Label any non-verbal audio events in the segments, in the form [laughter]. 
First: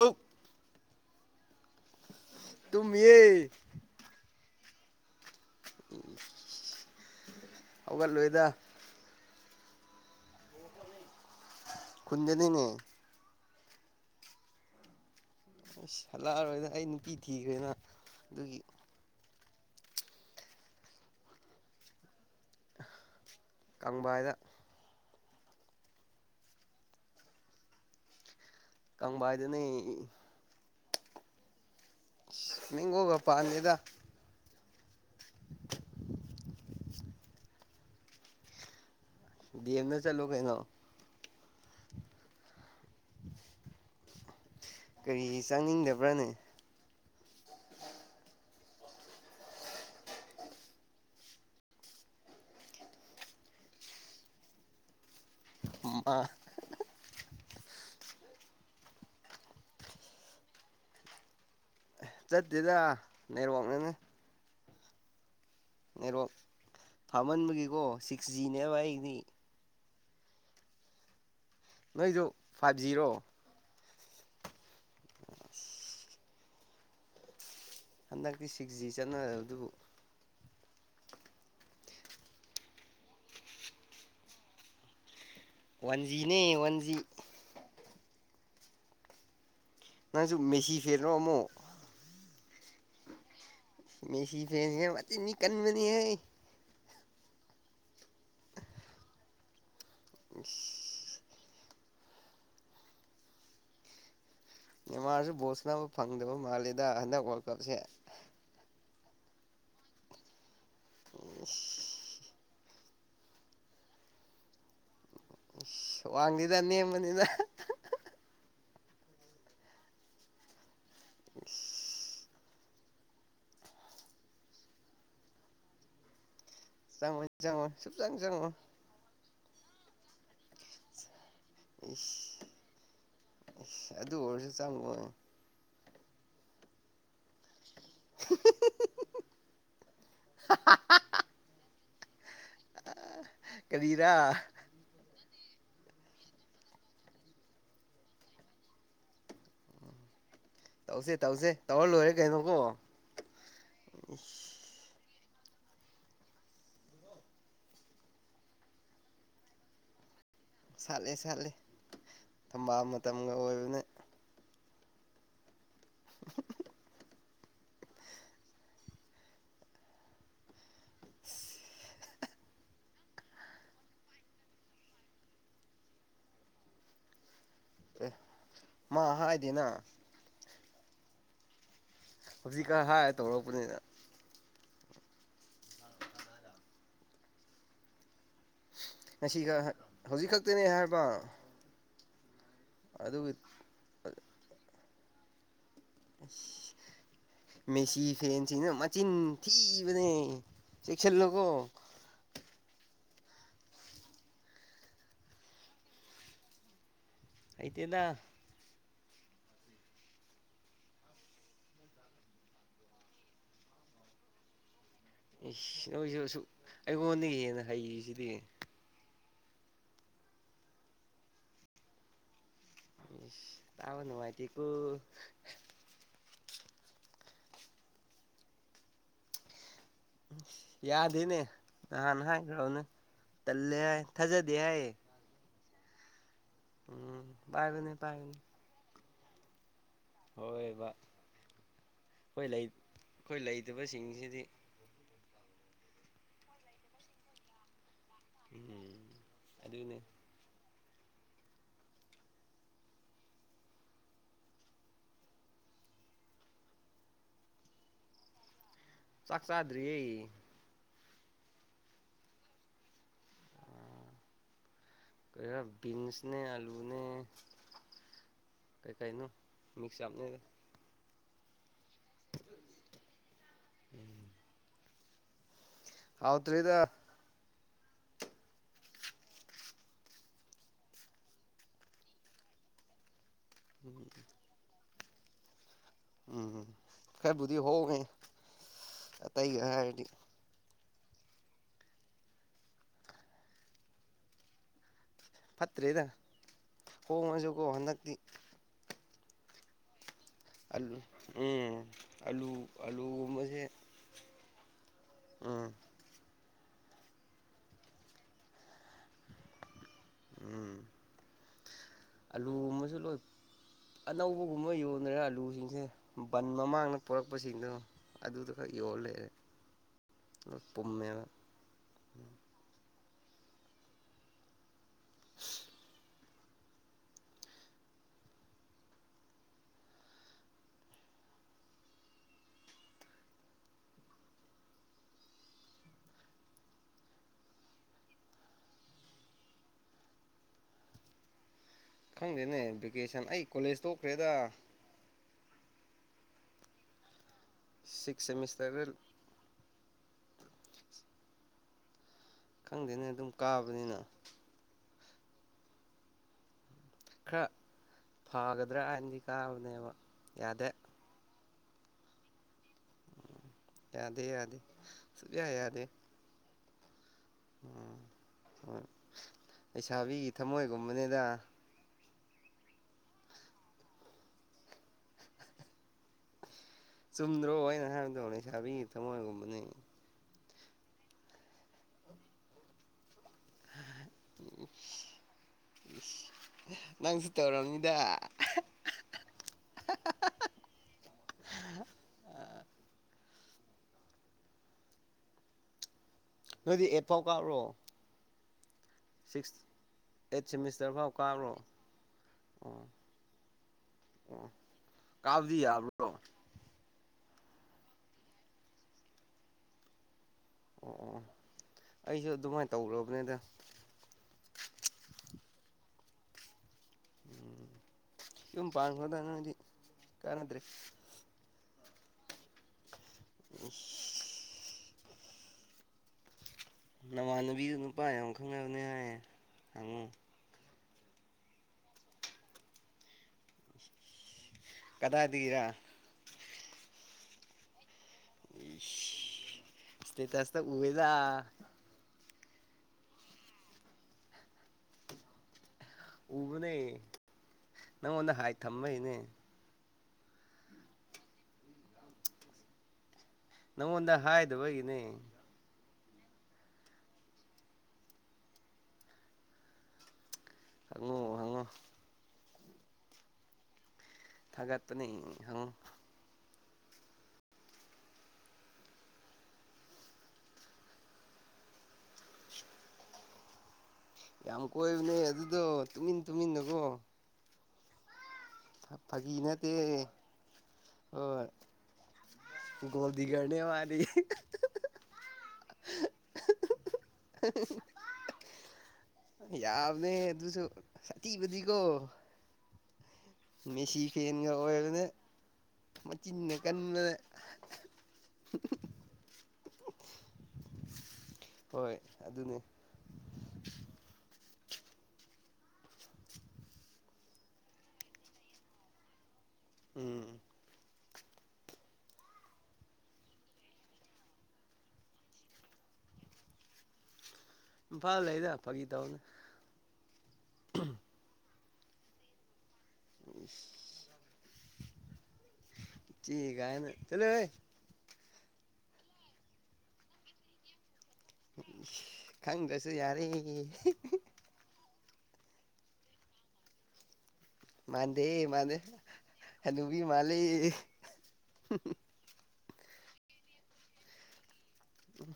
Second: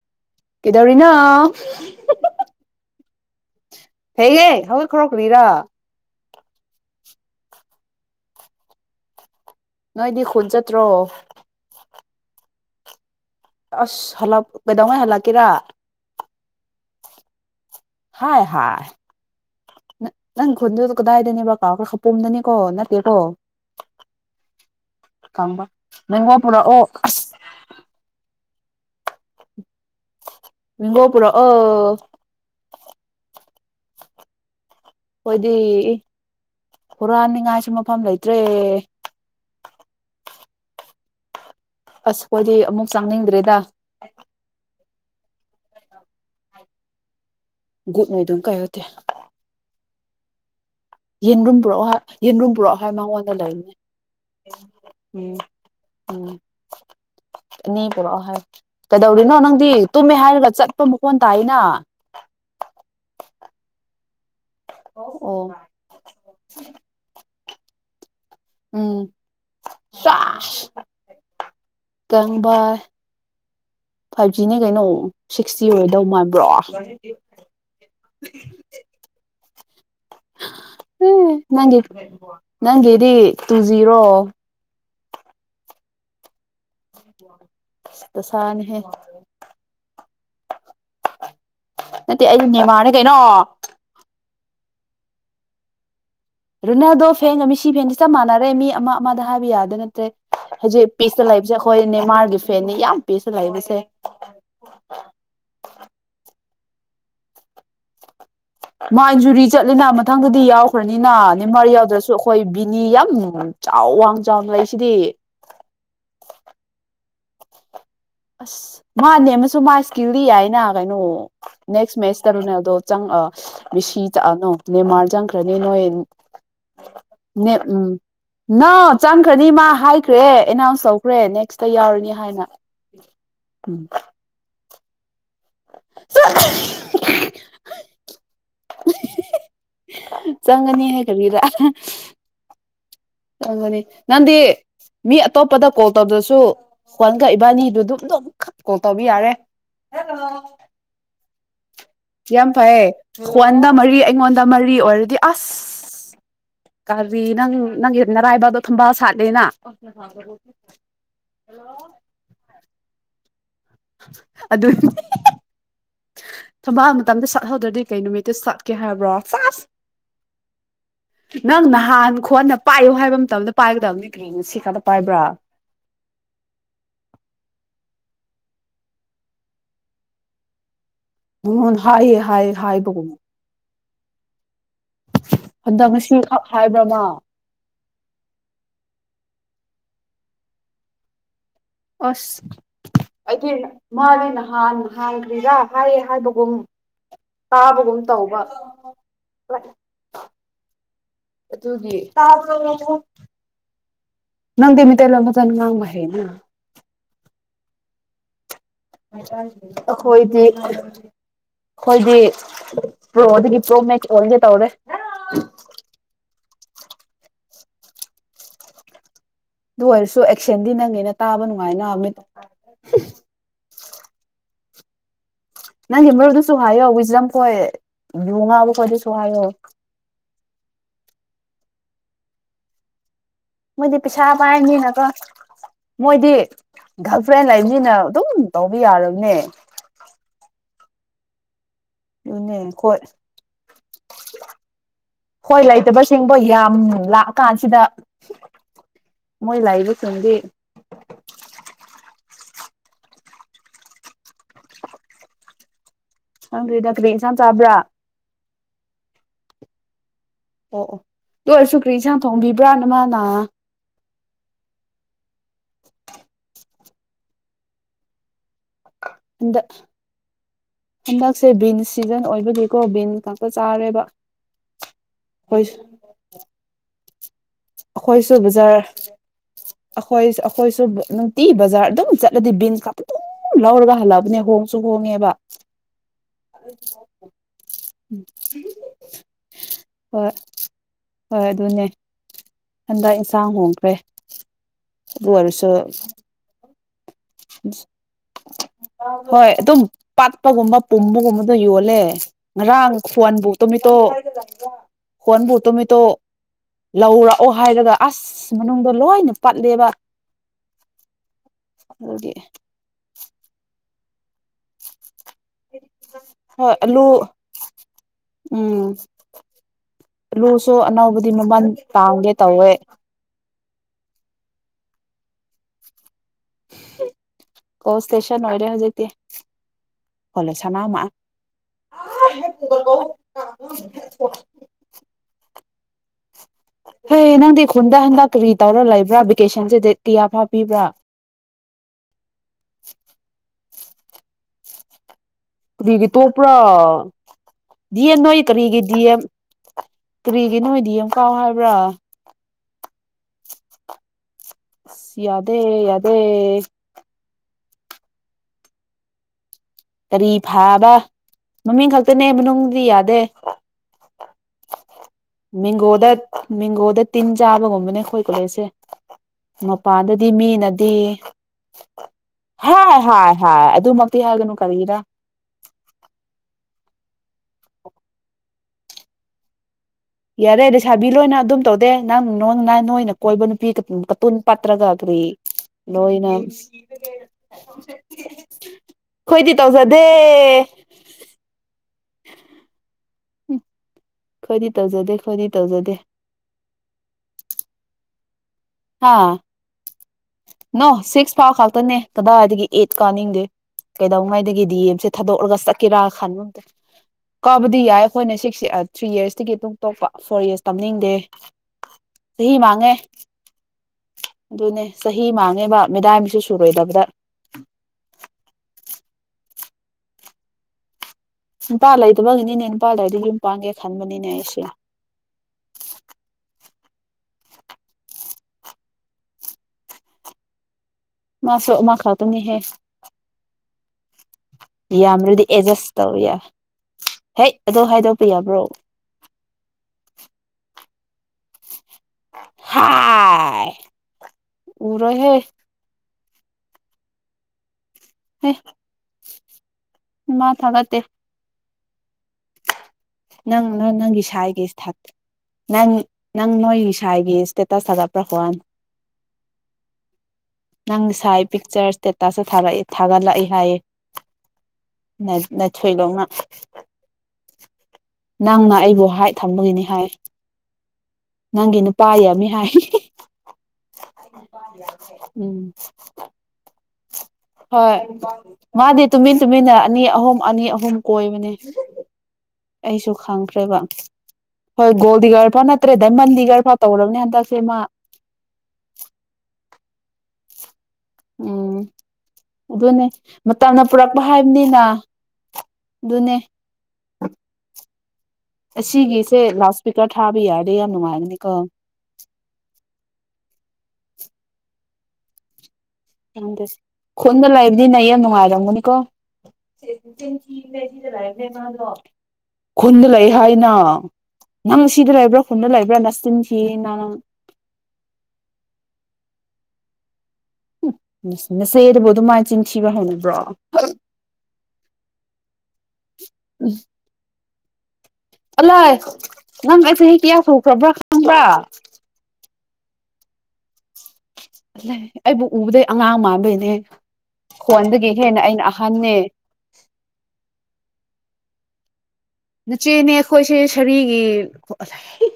ꯑꯧ ꯀꯩꯗꯧꯔꯤꯅꯣ ꯂꯤꯌꯦ ꯂꯩꯌꯦ ꯊꯧꯒꯠꯈꯔꯣ ꯀꯔꯤꯔꯥ ꯍꯧꯒꯠꯂꯣꯏꯗ ꯅꯣꯏꯗꯤ ꯈꯨꯟ ꯆꯠꯇ꯭ꯔꯣ ꯈꯨꯨꯟꯗꯅꯤꯅꯦ ꯑꯁ ꯍꯜꯂꯛ ꯄꯗ ꯃꯣꯏ ꯍꯂꯛ ꯑꯁ ꯍꯜꯂꯛꯑꯔꯣꯏꯅ ꯑꯩ ꯅꯨꯄꯤ ꯊꯤꯈ꯭ꯔꯦꯅ ꯍꯥꯏ ꯑꯗꯨꯒꯤ ꯍꯥꯏ ꯅꯪ ꯈꯨꯟꯗꯨꯗ ꯀꯗꯥꯏꯗꯅꯦꯕ ꯀꯥꯎ ꯈꯄꯨꯝ ꯆꯦꯂꯂꯝꯗꯅꯤꯀꯣ ꯅꯠꯇꯦꯀꯣ ꯀꯪꯕꯥꯏꯗ ꯀꯪꯕ ꯅꯪꯉꯣ ꯄꯨꯔꯛ ꯑꯣ ꯑꯁ ꯀꯪꯕꯥꯏꯗꯅꯦ ꯃꯦꯡꯒꯣ ꯄꯨꯔꯛ ꯑꯣ ꯃꯦꯡꯒꯣꯒꯥ ꯄꯥꯟꯗꯦꯗ ꯑꯣꯏꯗꯤ ꯍꯨꯔꯥꯟꯅꯤꯉꯥꯏꯁꯨ ꯃꯐꯝ ꯂꯩꯇ꯭ꯔꯦ ꯗꯤꯦꯝ ꯅ ꯆꯂꯨ ꯀꯩꯅꯅ ꯑꯁꯄꯗꯤ ꯑꯃꯨꯛ ꯆꯃꯤꯗ꯭ꯔꯦꯗ ꯀꯔꯤ ꯆꯪꯅꯤꯡꯗꯕ꯭ꯔꯅꯦ ꯒꯨꯠꯅ ꯑꯗꯨꯝ ꯀꯥꯏꯔꯗꯦ ꯌꯦꯟꯗ꯭ꯔꯨꯝ ꯄꯨꯔꯛꯑꯣ ꯍꯥꯏ ꯌꯦꯟꯗ꯭ꯔꯨꯝ ꯄꯨꯔꯛꯑꯣ ꯍꯥꯏ ꯃꯉꯣꯟꯗ ꯂꯩꯔꯤꯅꯤ ꯎꯝ ꯃꯥ ꯎꯝ ꯑꯅꯤ ꯄꯨꯔꯛꯑꯣ ꯍꯥꯏ ꯀꯩꯗꯧꯔꯤꯅꯣ ꯅꯪꯗꯤ ꯇꯨꯝꯃꯦ ꯍꯥꯏꯔꯒ ꯆꯠꯄ ꯃꯀꯣꯟ ꯇꯥꯏꯅ ꯆꯠꯇꯗ ꯂꯩꯔ ꯋꯥꯛꯅꯅꯦ ꯑꯣ ꯑꯣ ꯔꯣꯛ ꯐꯥꯃꯟꯕꯒꯤ ꯣ ꯁꯤ ꯁꯤꯖꯤꯅꯦꯕ ꯏꯗꯤ ꯁꯥ ꯅꯣꯏꯗꯨ ꯐꯥꯏꯚ ꯖꯤꯔꯣ ꯐꯥꯏꯚ ꯖꯤꯅꯦ ꯀꯩꯅꯣ ꯁꯤꯛꯁꯇꯤ ꯑꯣꯏꯗꯧ ꯃꯥ [unintelligible] ꯍꯟꯗꯛꯇꯤ ꯁꯤꯛꯁ ꯖꯤ ꯆꯠꯅ ꯑꯗꯨꯕꯨ ꯎ ꯅꯪ ꯅꯪꯒꯤꯦꯗꯤ ꯇꯨꯖꯔꯣ ꯋꯥꯟ ꯖꯤ ꯅꯤ ꯋꯥꯟꯖꯤ ꯁꯅ ꯍꯦ ꯅꯪꯁꯨ ꯃꯦꯁꯤ ꯐꯦꯅꯣ ꯑꯃꯨꯛ ꯗꯤ ꯑꯩ ꯅꯦꯃꯥꯅꯦ ꯀꯩꯅꯣ ꯃꯦꯁꯤ ꯄ ꯏꯅꯤ ꯀꯟꯃꯅꯤ ꯍꯥꯏ ꯔꯨꯅꯥꯗꯣ ꯐꯦꯟꯒ ꯃꯤ ꯁꯤ ꯐꯦꯟꯁꯦ ꯆꯞ ꯃꯥꯟꯅꯔꯦ ꯃꯤ ꯑꯃ ꯑꯃꯗ ꯍꯥꯏꯕ ꯌꯥꯗꯅ ꯏꯁ ꯦ ꯄꯤꯤꯁ ꯐꯨ ꯂꯥꯏꯐ ꯦ ꯑꯩꯈꯣꯏ ꯅꯦꯃꯥꯔꯒꯤ ꯐꯦꯟꯅꯤ ꯌꯥꯝ ꯄꯦꯁꯤꯂꯕꯁꯦ ꯏꯃꯥꯅꯁꯨ ꯕꯣꯁꯅꯕ ꯐꯪꯗꯕ ꯃꯥꯜꯂꯦꯗ ꯍꯟꯗꯛ ꯋꯥꯔꯜ ꯀꯞꯁꯦ ꯃꯥꯟ ꯖꯨꯔꯤ ꯆꯠꯂꯤꯅ ꯃꯊꯪꯗꯗꯤ ꯌꯥꯎ ꯈꯅꯤꯅ ꯅꯤꯃꯥꯔꯤ ꯌꯥꯎꯗ꯭ꯔꯁꯨ ꯑꯩꯈꯣꯏꯕꯤ ꯌꯥꯝ ꯆꯥꯎ ꯋꯥꯡ ꯆꯥꯎꯅ ꯂꯩꯁꯤꯗꯤ ꯋꯥ ꯉꯤꯗ ꯅꯦꯝꯃꯅꯤꯗ ꯑ ꯃꯥꯅꯦ ꯑꯃꯁꯨ ꯃꯥꯁ ꯀ꯭ꯌꯎꯔꯤ ꯍꯥꯏꯅ ꯀꯥꯏꯩꯅꯅ ꯅꯦꯛꯁ ꯃꯦꯁ ꯆ ꯇꯔꯨꯅꯦ ꯑꯗꯣ ꯆꯪ ꯕꯤꯁꯤ ꯆꯛꯑꯅꯣ ꯃꯦꯟꯃꯥꯔ ꯆꯪꯈ꯭ꯔꯅꯤ ꯅꯣꯏ ꯆꯪ ꯆꯪꯉ ꯁꯨꯨꯞ ꯆꯡ ꯆꯡꯉꯣꯏ꯫ ꯀꯅꯤꯃ ꯍꯥꯏ꯫ ꯆꯈ꯭ꯔꯦ ꯑꯦꯅꯥꯎꯟꯁ ꯇꯧꯈ꯭ꯔꯦ ꯅꯦꯛꯁꯇ ꯌꯥꯎꯔꯅꯤ ꯍꯥꯏꯅ꯫ ꯑꯗꯨ ꯑꯗꯨ ꯑꯣꯏꯔꯁꯨ꯫ ꯆꯪ ꯑꯣꯏ꯫ ꯆ꯫ ꯫ ꯆꯪꯒꯅꯤꯅ ꯈꯜꯂꯤꯔ꯫ ꯀꯔꯤꯔꯥ ꯅꯪꯗꯤ ꯃꯤ꯫ ꯑꯇꯣꯞꯄꯗ ꯀꯣꯜ ꯇꯧꯗ꯭ꯔꯁꯨ ꯋꯥꯟꯒ ꯏꯕꯥꯅꯤꯗꯨ ꯑꯗꯨꯝꯗꯣ ꯑꯃꯨꯛꯈ ꯀꯣꯜ ꯇꯧꯕꯤ ꯌꯥꯔꯦ꯫ ꯇꯧꯁꯦ ꯇꯧꯁꯦ꯫ ꯇꯧꯔ ꯂꯣꯏꯔꯦ ꯌꯥꯝ ꯀꯩꯅꯣꯀꯣ ꯐꯩꯌꯦ ꯍꯣꯟꯗ ꯃꯔꯤ ꯑꯩꯉꯣꯟꯗ ꯃꯔꯤ ꯑꯣꯏꯔꯗꯤ꯫ ꯑꯁ ꯀꯔꯤ ꯅꯪ ꯅꯪꯒꯤ ꯅꯔꯥꯏꯕꯗꯣ ꯊꯝꯕꯥꯜ ꯁꯥꯠꯂꯦꯅ꯫ ꯁꯥꯠꯂꯦ ꯁꯥꯠꯂꯦ꯫ ꯊꯝꯕꯥ ꯃꯇꯝꯒ ꯑꯣꯏ꯫ ꯫ ꯑꯗꯨꯅꯤ꯫ ꯊꯝꯕꯥꯜ ꯃꯇꯝ꯫ ꯑꯗꯨꯗ꯭ꯔꯗꯤ ꯀꯩ ꯅꯨꯃꯤꯠꯇꯨ ꯁꯠꯀꯦ ꯍꯥꯏꯔꯕ꯭ꯔꯣ ꯁꯥꯁ꯫ ꯅꯪ ꯅꯍꯥꯟ꯫ ꯈꯣꯟꯅ ꯄꯥꯏꯌꯣ ꯍꯥꯏꯕ ꯃꯇꯝꯗ ꯄꯥꯏꯒꯗꯕꯅꯤ ꯀꯔꯤ ꯉꯁꯤ ꯈꯛꯇ ꯄꯥꯏꯕ꯭ꯔꯥ꯫ ꯑꯦ ꯃꯥ ꯍꯥꯏꯗꯤꯅ꯫ ꯍ꯫ ꯍꯥꯏꯑꯌꯦ ꯍꯥꯏ ꯍꯧꯖꯤꯛꯀ ꯍꯥꯏꯒꯨꯝ꯫ ꯍꯥꯏꯔ ꯇꯧꯔꯛꯄꯅꯤꯅ ꯍꯟꯗꯛꯁꯨ ꯈꯞ ꯍꯥꯏꯕ꯭ꯔꯃ꯫ ꯉꯁꯤ ꯈ ꯍꯧꯖꯤꯛ ꯈꯛꯇꯅꯦ ꯍꯥꯏꯔꯕ꯫ ꯑꯁ꯫ ꯑꯗꯨꯗꯅ ꯃꯥꯅꯗꯤ ꯅꯍꯥꯟ꯫ ꯍꯜꯗꯔ꯫ ꯍꯥꯏꯌꯦ ꯍꯥꯏꯕꯒꯨꯝ ꯇꯥꯕꯒꯨꯝ ꯃꯦꯁꯤ ꯇꯧꯕ ꯐꯦꯟꯁꯤꯅ ꯃꯆꯤꯟ ꯊꯤꯕꯅꯦ ꯆꯦꯛꯁꯤꯜꯂꯨꯀꯣ ꯑꯗꯨꯗꯤ꯫ ꯫ ꯅꯪꯗꯤ ꯃꯤꯇꯩ ꯂꯣꯜ ꯐꯖꯅꯥ ꯉꯥꯡꯕ ꯍꯩꯌꯦ꯫ ꯑꯇꯩꯅꯥ꫰ ꯑꯩꯈꯣꯏꯗꯤ ꯑꯩꯈꯣꯏꯗꯤ ꯄ꯭ꯔꯣꯗꯒꯤ ꯄ꯭ꯔꯣ ꯃꯦꯛꯁ ꯑꯣꯏꯒꯦ ꯇꯧꯔꯦ꯫ ꯏ ꯌꯁꯨ꯫ ꯑꯩꯉꯣꯟꯗꯒꯤ ꯍꯦꯟꯅ ꯍꯩꯁꯤꯗꯤ꯫ ꯑꯗꯨ ꯑꯣꯏꯔꯁꯨ ꯑꯦꯛꯁꯟꯗꯤ ꯅꯪꯒꯤꯅ ꯇꯥꯕ ꯅꯨꯡꯉꯥꯏꯅ ꯃꯤ [unintelligible] ꯏꯁ ꯇꯥꯕ ꯅꯨꯡꯉꯥꯏꯇꯦ ꯀꯣ ꯅꯪꯒꯤ ꯃꯔꯨꯞꯗꯨꯁꯨ ꯍꯥꯏꯌꯣ ꯋꯤꯖꯝꯈꯣꯏ ꯌꯨ ꯉꯥꯎꯕ ꯈꯣꯏꯗꯨꯁꯨ ꯍꯥꯏꯌꯣ ꯌꯥꯗꯦꯅꯦ ꯅꯍꯥꯟ ꯍꯥꯏꯒ꯭ꯔꯕꯅꯦ ꯃꯣꯏꯗꯤ ꯄꯩꯁꯥ ꯄꯥꯏꯅꯤꯅꯀꯣ ꯃꯣꯏꯗꯤ ꯎꯝ ꯒꯜꯐ꯭ꯔꯦꯟ ꯄꯥꯏꯕꯅꯦ ꯂꯩꯅꯤꯅ ꯑꯗꯨꯝ ꯇꯧꯕꯤ ꯌꯥꯔꯝ ꯅꯦ ꯍꯣꯏꯑꯕ ꯑꯈꯣꯏ ꯂꯩ ꯑꯩ ꯈꯣꯏ ꯂꯩꯇꯕꯁꯤꯡꯁꯤꯗꯤ ꯍꯣꯏ ꯂꯩꯇꯕꯁꯤꯡꯕꯣ ꯌꯥꯝ ꯂꯥꯛꯑꯀꯥꯟꯁꯤꯗ ꯎꯝ ꯃꯣꯏ ꯑꯗꯨꯅꯦ ꯂꯥꯏꯕꯁꯤꯡꯗꯤ ꯍꯪꯗꯦꯗ ꯀꯔꯤ ꯏꯟꯁꯥꯥꯡ ꯆꯥꯕ꯭ꯔꯥ ꯆꯥꯛ ꯆꯗ꯭ꯔꯤꯌꯦ ꯑꯣ ꯑꯣ ꯂꯣꯏ ꯁꯨꯀ꯭ꯔꯤ ꯏꯟꯁꯥꯡ ꯊꯣꯡꯕꯤꯕ꯭ꯔꯥ ꯅꯃꯥꯅ ꯀꯩꯅꯣ ꯕꯤꯟꯁꯅꯦ ꯑꯂꯨꯅꯦ ꯀꯩꯀꯩꯅꯣ ꯍꯟꯗꯛ ꯃꯤꯛꯁ [unintelligible] ꯍꯟꯗꯛꯁꯦ ꯕꯤꯟꯁ ꯁꯤꯖꯟ ꯑꯣꯏꯕꯨꯗꯤꯀꯣ ꯕꯤꯟꯁ ꯉꯥꯛꯇ ꯆꯥꯔꯦꯕ꯫ ꯑꯩꯈꯣꯏ ꯍꯥꯎꯇ꯭ꯔꯤꯗ꯫ ꯑꯩꯈꯣꯏꯁꯨ ꯕꯖꯥꯔ ꯑꯈꯣꯏ ꯑꯩꯈꯣꯏꯁꯨ ꯅꯨꯡꯇꯤ ꯕꯖꯥꯔ ꯑꯗꯨꯝ ꯆꯠꯂꯗꯤ ꯕꯤꯟꯁ ꯀꯥ ꯑꯗꯨꯝ ꯂꯧꯔꯒ ꯍꯜꯂꯛꯄꯅꯦ ꯍꯣꯡꯁꯨ ꯍꯣꯡꯉꯦꯕ ꯎꯝ ꯈꯔꯕꯨꯗꯤ ꯍꯣꯡꯉꯦ ꯑꯇꯩꯒ ꯍꯥꯏꯔꯗꯤ ꯍꯣꯏ꯫ ꯍꯣꯏ ꯑꯗꯨꯅꯦ꯫ ꯍꯟꯗꯛ ꯏꯟꯁꯥꯡ ꯍꯣꯡꯈ꯭ꯔꯦ꯫ ꯑꯗꯨ ꯑꯣꯏꯔꯁꯨ ꯐꯠꯇ꯭ꯔꯦꯗ ꯍꯣꯡꯉꯁꯨꯀꯣ ꯍꯟꯗꯛꯇꯤ ꯍꯣꯏ ꯑꯗꯨꯝ ꯄꯥꯠꯄꯒꯨꯝꯕ ꯑꯂꯨ ꯄꯨꯝꯕꯒꯨꯝꯕꯗꯣ ꯎꯝ ꯌꯣꯜꯂꯦ ꯑꯂꯨ ꯉꯔꯥꯡ ꯈꯣꯟꯕꯨ ꯑꯂꯨꯒꯨꯝꯕꯁꯦ ꯇꯣꯃꯦꯇꯣ [unintelligible] [unintelligible] ꯎꯝ ꯇꯣꯃꯦꯇꯣ ꯂꯧꯔꯛꯑꯣ ꯍꯥꯏꯔꯒ ꯑꯁ ꯃꯅꯨꯡꯗꯣ ꯂꯣꯏꯅ ꯄꯠꯂꯦꯕ꯫ ꯑꯗꯨꯒꯤ ꯑꯂꯨ ꯑꯃꯁꯨ ꯂꯣꯏ ꯑꯅꯧꯕꯒꯨꯝꯕ ꯌꯣꯟꯅꯔ ꯍꯣꯏ ꯑꯂꯨ ꯄꯨꯔꯛꯄꯁꯤꯡꯗꯣ ꯑꯗꯨꯗ ꯈꯛ ꯎꯝ ꯌꯣꯜ ꯂꯩꯔꯦ ꯂꯣꯏ ꯑꯂꯨꯁꯨ ꯄꯨꯝꯃꯦꯕ ꯑꯅꯧꯕꯗꯤ ꯃꯃꯟ ꯇꯥꯡꯒꯦ ꯇꯧꯋꯦ꯫ [unintelligible] ꯀꫭꯜ ꯏꯁꯇꯦꯁꯟ ꯑꯣꯏꯔꯦ ꯍꯧꯖꯤꯛꯇꯤ ꯍꯣꯂꯣ ꯁꯅꯥꯃ ꯍꯣꯏ ꯅꯪꯗꯤ ꯈꯨꯟꯗ ꯍꯟꯗꯛ ꯀꯔꯤ ꯇꯧꯔ ꯂꯩꯕ꯭ꯔꯥ ꯚꯦꯀꯦꯁꯟꯁꯦ ꯗꯦꯠ ꯀꯌꯥꯐꯧ ꯄꯤꯕ꯭ꯔꯥ꯫ ꯈꯪꯗꯦꯅꯦ ꯚꯦꯀꯦꯁꯟ ꯑꯩ ꯀꯣꯂꯦꯖ ꯇꯣꯛꯈ꯭ꯔꯦꯗ꯫ ꯀꯔꯤꯒꯤ ꯇꯣꯛꯄ꯭ꯔꫭ꯫ ꯗꯤ ꯑꯦꯝ ꯁꯤꯛꯁ ꯅꯣꯏ ꯀꯔꯤꯒꯦ ꯁꯦꯃꯤꯁꯇꯔꯗ ꯗꯤ ꯑꯦꯝ ꯀꯔꯤꯒꯤ ꯅꯣꯏ ꯗꯤ ꯑꯦꯝ ꯀꯥꯎ ꯍꯥꯏꯕ꯭ꯔꫭ꯫ ꯈꯪꯗꯦꯅꯦ ꯑꯗꯨꯝ ꯀꯥꯕꯅꯤꯅ ꯑꯁ ꯌꯥꯗꯦ-ꯌꯥꯗꯦ꯫ ꯈꯔ ꯐꯥꯒꯗ꯭ꯔꯥ ꯍꯥꯏꯅꯗꯤ ꯀꯥꯕꯅꯤ꯫ ꯀꯔꯤ ꯐꯥꯕ ꯃꯃꯤꯡ ꯈꯛꯇꯅꯦ ꯃꯅꯨꯡꯗꯗꯤ ꯌꯥꯗꯦ꯫ ꯌꯥꯗꯦ-ꯌꯥꯗꯦ꯫ ꯃꯤꯡꯒꯣꯗ ꯃꯤꯡꯉꯣꯗꯥ ꯇꯤꯟ ꯎꯝ ꯆꯥꯕꯒꯨꯝꯕꯅꯦ ꯑꯩꯈꯣꯏ ꯀꯣꯂꯦꯖꯁꯦ ꯍꯣꯏ ꯃꯄꯥꯟꯗꯗꯤ ꯂꯩꯁꯥꯕꯤꯒꯤ ꯃꯤꯅꯗꯤ ꯊꯃꯣꯏꯒꯨꯝꯕꯅꯤꯗ ꯍꯥꯏ ꯍꯥꯏ ꯍꯥꯏ ꯑꯗꯨꯃꯛꯇꯤ ꯍꯥꯏꯒꯅꯨ ꯀꯔꯤꯒꯤꯔꯥ ꯆꯨꯝꯗ꯭ꯔꯣ ꯑꯩꯅꯥ ꯍꯥꯏꯅ ꯍꯥꯏꯕꯗꯣ ꯂꯩꯁꯥꯕꯤ ꯊꯃꯣꯏꯒꯨꯝꯕꯅꯤ ꯌꯥꯔꯦ ꯂꯩꯁꯥꯕꯤ ꯂꯣꯏꯅ ꯑꯗꯨꯝ ꯇꯧꯗꯦ ꯅꯪ ꯅꯪ ꯅꯥꯟ ꯅꯣꯏꯅ ꯀꯣꯏꯕ ꯅꯨꯄꯤ ꯀꯇꯟ ꯄꯥꯠꯇ꯭ꯔꯒ ꯀꯔꯤ ꯂꯣꯏꯅ ꯅꯪꯁꯨ ꯇꯧꯔꯝꯅꯤꯗ ꯑꯩꯈꯣꯏꯗꯤ ꯇꯧꯖꯗꯦ ꯎꯝ ꯈꯣꯏꯗꯤ ꯇꯧꯖꯗꯦ ꯈꯣꯏꯗꯤ ꯇꯧꯖꯗꯦ ꯅꯣꯏꯗꯤ ꯑꯦꯠ ꯐꯥꯎ ꯀꯥꯔꯣ ꯍꯥꯥ ꯑꯩꯠ ꯅꯣ ꯁꯦꯃꯤꯁꯇꯔ ꯁꯤꯛꯁ ꯐꯥꯎ ꯀꯥꯕ꯭ꯔꯣ ꯈꯥꯛꯇꯅꯦ ꯀꯗꯥꯏꯋꯥꯏꯗꯒꯤ ꯑꯣ ꯑꯦꯠ ꯀꯥꯅꯤꯡꯗꯦ ꯑꯣ ꯀꯩꯗꯧꯉꯥꯏꯗꯒꯤ ꯗꯤ ꯑꯦꯝꯁꯦ ꯊꯥꯗꯣꯛꯔꯒ ꯀꯥꯕꯗꯤ ꯆꯠꯀꯦꯔꯥ ꯌꯥꯕ꯭ꯔꯣ ꯈꯟꯕꯗꯥ ꯀꯥꯕꯗꯤ ꯌꯥꯏ ꯑꯩꯈꯣꯏꯅ ꯁꯤꯛꯁ ꯊ꯭ꯔꯤ ꯏꯔꯁꯇꯒꯤ ꯑꯗꯨ ꯇꯣꯛꯄ ꯐꯣꯔ ꯌꯁ ꯑꯣ ꯇꯝꯅꯤꯡꯗꯦ ꯑꯣ ꯑꯩꯁꯨ ꯆꯍꯤ ꯑꯗꯨꯃꯥꯏꯅ ꯃꯥꯡꯉꯦ ꯇꯧꯔꯕꯅꯦꯗ ꯑꯗꯨꯅꯦ ꯆꯍꯤ ꯃꯥꯡꯉꯦꯕ ꯃꯤꯗꯥꯏꯝꯁꯨ ꯁꯨꯔ ꯑꯣꯏꯗꯦ [unintelligible] ꯥꯄꯥꯟꯈꯣꯗꯥ ꯅꯪꯗꯤ ꯀꯅꯥꯗ꯭ꯔꯦ ꯅꯨꯄꯥ ꯂꯩꯇꯕꯒꯅꯤꯅꯦ ꯅꯨꯄꯥ ꯂꯩꯔꯗꯤ ꯌꯨꯝ ꯄꯥꯡꯒꯦ ꯈꯟꯕꯅꯤꯅꯦ ꯑꯩꯁꯦ ꯅꯃꯥꯟꯅꯕꯤꯗꯨ ꯅꯨꯄꯥ ꯌꯥꯝ ꯈꯪꯅꯕꯅꯦ ꯍꯥꯏꯌꯦ ꯍꯪꯉꯨ ꯃꯥꯁꯨ ꯑꯃ ꯈꯛꯇꯃꯤꯍꯦ ꯌꯥ ꯑꯔꯗꯤ ꯀꯗꯥꯏꯗꯒꯤꯔ ꯑꯦꯖꯁ ꯇꯧ ꯌꯥ ꯍꯦꯛ ꯑꯗꯣ ꯍꯥꯏꯗꯣꯛ ꯏꯁꯁ ꯁꯇꯦꯇꯁ ꯇ ꯎꯏꯌꯦ ꯗ ꯍꯥꯏ ꯎꯔꯣ ꯍꯦ ꯎꯕꯅꯦ ꯅꯪꯉꯣꯟꯗ ꯍꯦ ꯍꯥꯏꯠ ꯊꯝꯕꯩꯅꯦ ꯃꯥ ꯊꯥꯒꯠꯇꯦ ꯅꯪ ꯅꯪ ꯅꯪꯉꯣꯟꯗ ꯅꯪꯒꯤ ꯁꯥꯏꯒꯤ ꯍꯥꯏꯗꯕꯒꯤꯅꯦ [unintelligible] ꯅꯪ ꯅꯪ ꯅꯣꯏꯒꯤ ꯁꯥꯏꯒꯤ ꯏꯁꯇꯦꯇꯁ ꯊꯥꯒꯠꯄ꯭ꯔꯥ ꯍꯋꯥꯅꯤ ꯅꯪ ꯍꯪꯉꯣ ꯁꯥꯏ ꯍꯪꯉꯣ ꯄꯤꯛꯆꯔ ꯁꯇꯇꯨꯁ ꯊꯥꯔꯛꯑꯦ ꯊꯥꯒꯠꯂꯛꯏ ꯍꯥꯏꯌꯦ ꯊꯥꯒꯠꯄꯅꯦ ꯅ ꯍꯪꯉꯣ ꯅꯊꯣꯏꯂꯣꯏꯅ ꯅꯪꯅ ꯑꯩꯕꯨ ꯍꯥꯏꯠ ꯊꯝꯕꯒꯤꯅꯤ ꯍꯥꯏ ꯅꯪꯒꯤ ꯅꯨꯄꯥ ꯌꯥꯝꯃꯤ ꯍꯥꯏ ꯌꯥꯝ ꯀꯣꯏꯕꯅꯦ ꯑꯗꯨ ꯗꯣ ꯎꯝ ꯇꯨꯃꯤꯟ ꯇꯨꯃꯤꯟꯅꯀꯣ ꯑꯣ ꯍꯣꯏ ꯃꯥꯗꯤ ꯇꯨꯃꯤꯟ ꯅꯠꯇꯦ ꯇꯨꯃꯤꯟꯅ ꯑꯅꯤ ꯑꯍꯨꯝ ꯑꯅꯤ ꯑꯍꯨꯝ ꯍꯣꯏ ꯀꯣꯏꯕꯅꯦ ꯑꯩꯁꯨ ꯒꯣꯜ ꯗꯤꯒꯔꯅꯦ ꯈꯪꯈ꯭ꯔꯦꯕ ꯃꯥꯗꯤ ꯍꯣꯏ ꯒꯣꯜ ꯗꯤꯒꯔ ꯐꯥꯎ ꯅꯠꯇ꯭ꯔꯦ ꯗꯥꯏꯃꯟ ꯗꯤꯒꯔ ꯐꯥꯎ ꯇꯧꯔꯕꯅꯦ ꯍꯟꯗꯛꯁꯦ ꯃꯥ ꯌꯥꯕꯅꯦ ꯑꯗꯨꯁꯨ ꯁꯥꯊꯤꯕꯗꯤꯀꯣ ꯗꯨꯅꯦ ꯃꯇꯝꯅ ꯃꯦꯁꯤ ꯄꯨꯔꯛꯄ ꯐꯦꯟꯒ ꯍꯥꯏꯕꯅꯤꯅ ꯑꯣꯏꯕꯅꯦ ꯑꯗꯨꯅꯦ ꯃꯆꯤꯟꯅ ꯀꯟꯕꯅꯦ ꯑꯁꯤꯒꯤꯁꯦ ꯂꯥꯎꯠ ꯏꯁꯄꯤꯀꯔ ꯊꯥꯕ ꯌꯥꯔꯗꯤ ꯌꯥꯝ ꯅꯨꯡꯉꯥꯏꯒꯅꯤꯀꯣ ꯍꯣꯏ ꯑꯗꯨꯅꯦ [unintelligible] ꯈꯨꯟꯗ ꯂꯥꯏꯕꯗꯤ ꯅ ꯌꯥꯝ ꯅꯨꯡꯉꯥꯏꯔꯝꯒꯅꯤꯀꯣ ꯎꯝ [unintelligible] ꯈꯨꯟꯗ ꯂꯥꯏꯕꯅꯦ ꯃꯗꯣ ꯈꯨꯟꯗ ꯂꯩ ꯍꯥꯏꯅ ꯅꯪ ꯁꯤꯗ ꯂꯩꯕ꯭ꯔꯥ ꯈꯨꯟꯗ ꯂꯩꯕ꯭ꯔꯥ ꯅꯆꯤꯟ ꯊꯤꯌꯦꯅ ꯅꯪ ꯏꯝꯐꯥꯜ ꯂꯩꯗ ꯐꯥꯒꯤ ꯇꯧꯕꯅꯦ ꯎ ꯅ ꯅꯆꯦꯗꯕꯨ ꯑꯗꯨꯃꯥꯏ ꯆꯤꯟ ꯊꯤꯕꯥ ꯍꯧꯅꯕ꯭ꯔꯣ ꯊꯤ ꯀꯥꯏꯅ ꯆꯠꯂꯣꯍꯦ ꯑꯂꯥꯏ ꯅꯪ ꯑꯩ ꯆꯍꯤ ꯀꯌꯥ ꯊꯣꯛꯈ꯭ꯔꯕ꯭ꯔꯥ ꯇꯨꯝꯕ ꯈꯪꯗꯔꯁꯨ ꯌꯥꯔꯦ ꯂꯩ ꯑꯩꯕꯨ ꯎꯕꯗꯩ ꯑꯉꯥꯡ ꯃꯥꯟꯕꯩꯅꯦ ꯈꯣꯟꯗꯒꯤ ꯍꯦꯟꯅ ꯃꯥꯟꯗꯦꯍꯦ ꯑꯩꯅ ꯃꯥꯥꯟꯂꯦ ꯑꯍꯟꯅꯦ ꯍꯅꯨꯕꯤ ꯃꯥꯜꯂꯦ [unintelligible] ꯅꯆꯦꯅꯦ ꯑꯩꯈꯣꯏꯁꯦ ꯁꯔꯤꯒꯤ ꯎꯝ꯫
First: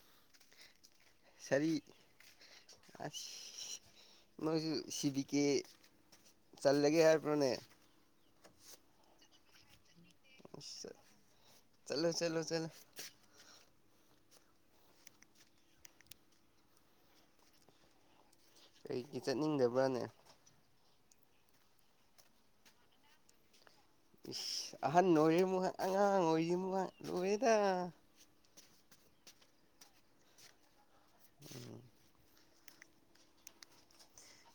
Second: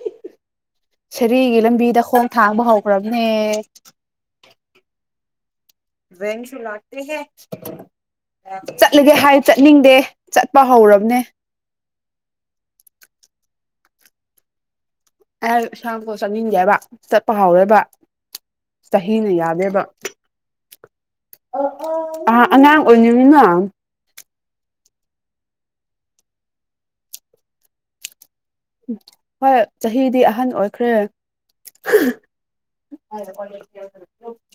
ꯁꯔꯤꯒꯤ ꯂꯝꯕꯤꯗ ꯈꯣꯡ ꯊꯥꯡꯕ ꯍꯧꯈ꯭ꯔꯕꯅꯦ꯫ ꯑꯁ ꯅꯣꯏꯁꯨ ꯁꯤ ꯕꯤ ꯀꯦ ꯕꯦꯡꯁꯨ ꯂꯥꯛꯇꯦ ꯆꯜꯂꯒꯦ ꯍꯦ ꯍꯥꯏꯕ꯭ꯔꯣꯅꯦ ꯆꯠꯂꯒꯦ ꯍꯥꯏ ꯆꯠꯅꯤꯡꯗꯦ꯫ ꯆꯠꯄ ꯍꯧꯔꯕꯅꯦ ꯆꯂꯣ ꯆꯂꯣ ꯆꯂꯣ꯫ ꯑꯩ ꯏꯟꯁꯥꯡꯗꯣ ꯆꯥꯅꯤꯡꯟꯗꯦꯕ ꯆꯠꯄ ꯍꯥꯎꯝ‌‌ ꯋꯦꯕ꯫ ꯀꯩꯒꯤ ꯆꯍꯤꯅ ꯌꯥꯗꯦꯕ ꯆꯠꯅꯤꯡꯗꯕ꯭ꯔꯥꯅꯦ ꯑ ꯑꯉꯥꯡ ꯑꯣꯏꯅꯤꯡꯉꯤꯅ ꯏꯁ ꯑꯍꯟ ꯑꯣꯏꯔꯤꯃꯨꯛ ꯍꯥꯏ ꯑꯉꯥꯡ ꯑꯣꯏꯔꯤꯃꯨꯛ ꯍꯥꯏ ꯂꯨꯔꯦꯗꯥ ꯍꯣꯏ ꯆꯍꯤꯗꯤ ꯑꯍꯟ ꯑꯣꯏꯈ꯭ꯔꯦ꯫ [unintelligible] [unintelligible]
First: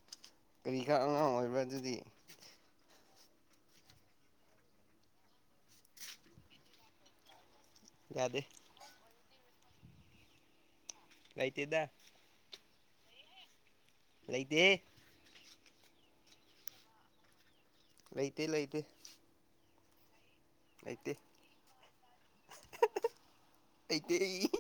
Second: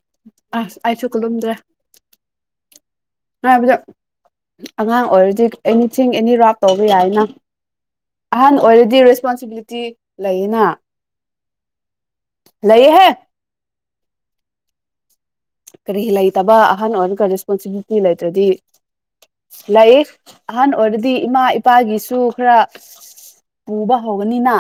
ꯑꯁ ꯀꯔꯤꯒ ꯑꯩꯁꯨ ꯑꯉꯥꯡ ꯈꯨꯂꯨꯝꯗ꯭ꯔꯦ ꯑꯣꯏꯕ꯭ꯔꯥ ꯑꯗꯨꯗꯤ꯫ ꯍꯥꯏꯕꯗ ꯑꯉꯥꯡ ꯑꯣꯏꯔꯗꯤ ꯑꯦꯅꯤꯊꯤꯡ ꯑꯦꯅꯤ ꯔꯥꯞ ꯇꯧꯕ ꯌꯥꯏꯅ꯫ ꯌꯥꯗꯦ ꯑꯍꯥꯟ ꯑꯣꯏꯔꯗꯤ ꯔꯁꯄꯣꯟꯁꯤꯕꯤꯂꯤꯇꯤ ꯂꯩꯌꯦꯅ꯫ ꯂꯩꯇꯦꯗ꯫ ꯂꯩ ꯍꯦ꯫ ꯂꯩꯇꯦꯍꯦ ꯀꯔꯤꯒꯤ ꯂꯩꯇꯕꯥ ꯑꯍꯟ ꯑꯣꯏꯔꯒ ꯔꯦ [unintelligible] ꯂꯩꯇꯦ ꯂꯩꯇ꯭ꯔꯗꯤ꯫ ꯂꯩꯇꯦ ꯂꯩ꯫ ꯑꯍꯥꯟ ꯑꯣꯏꯔꯗꯤ ꯂꯩꯇꯦ ꯏꯃꯥ ꯏꯄꯥꯒꯤꯁꯨ ꯈꯔ ꯄꯨꯕ ꯂꯩꯇꯦ ꯍꯧꯒꯅꯤꯅ꯫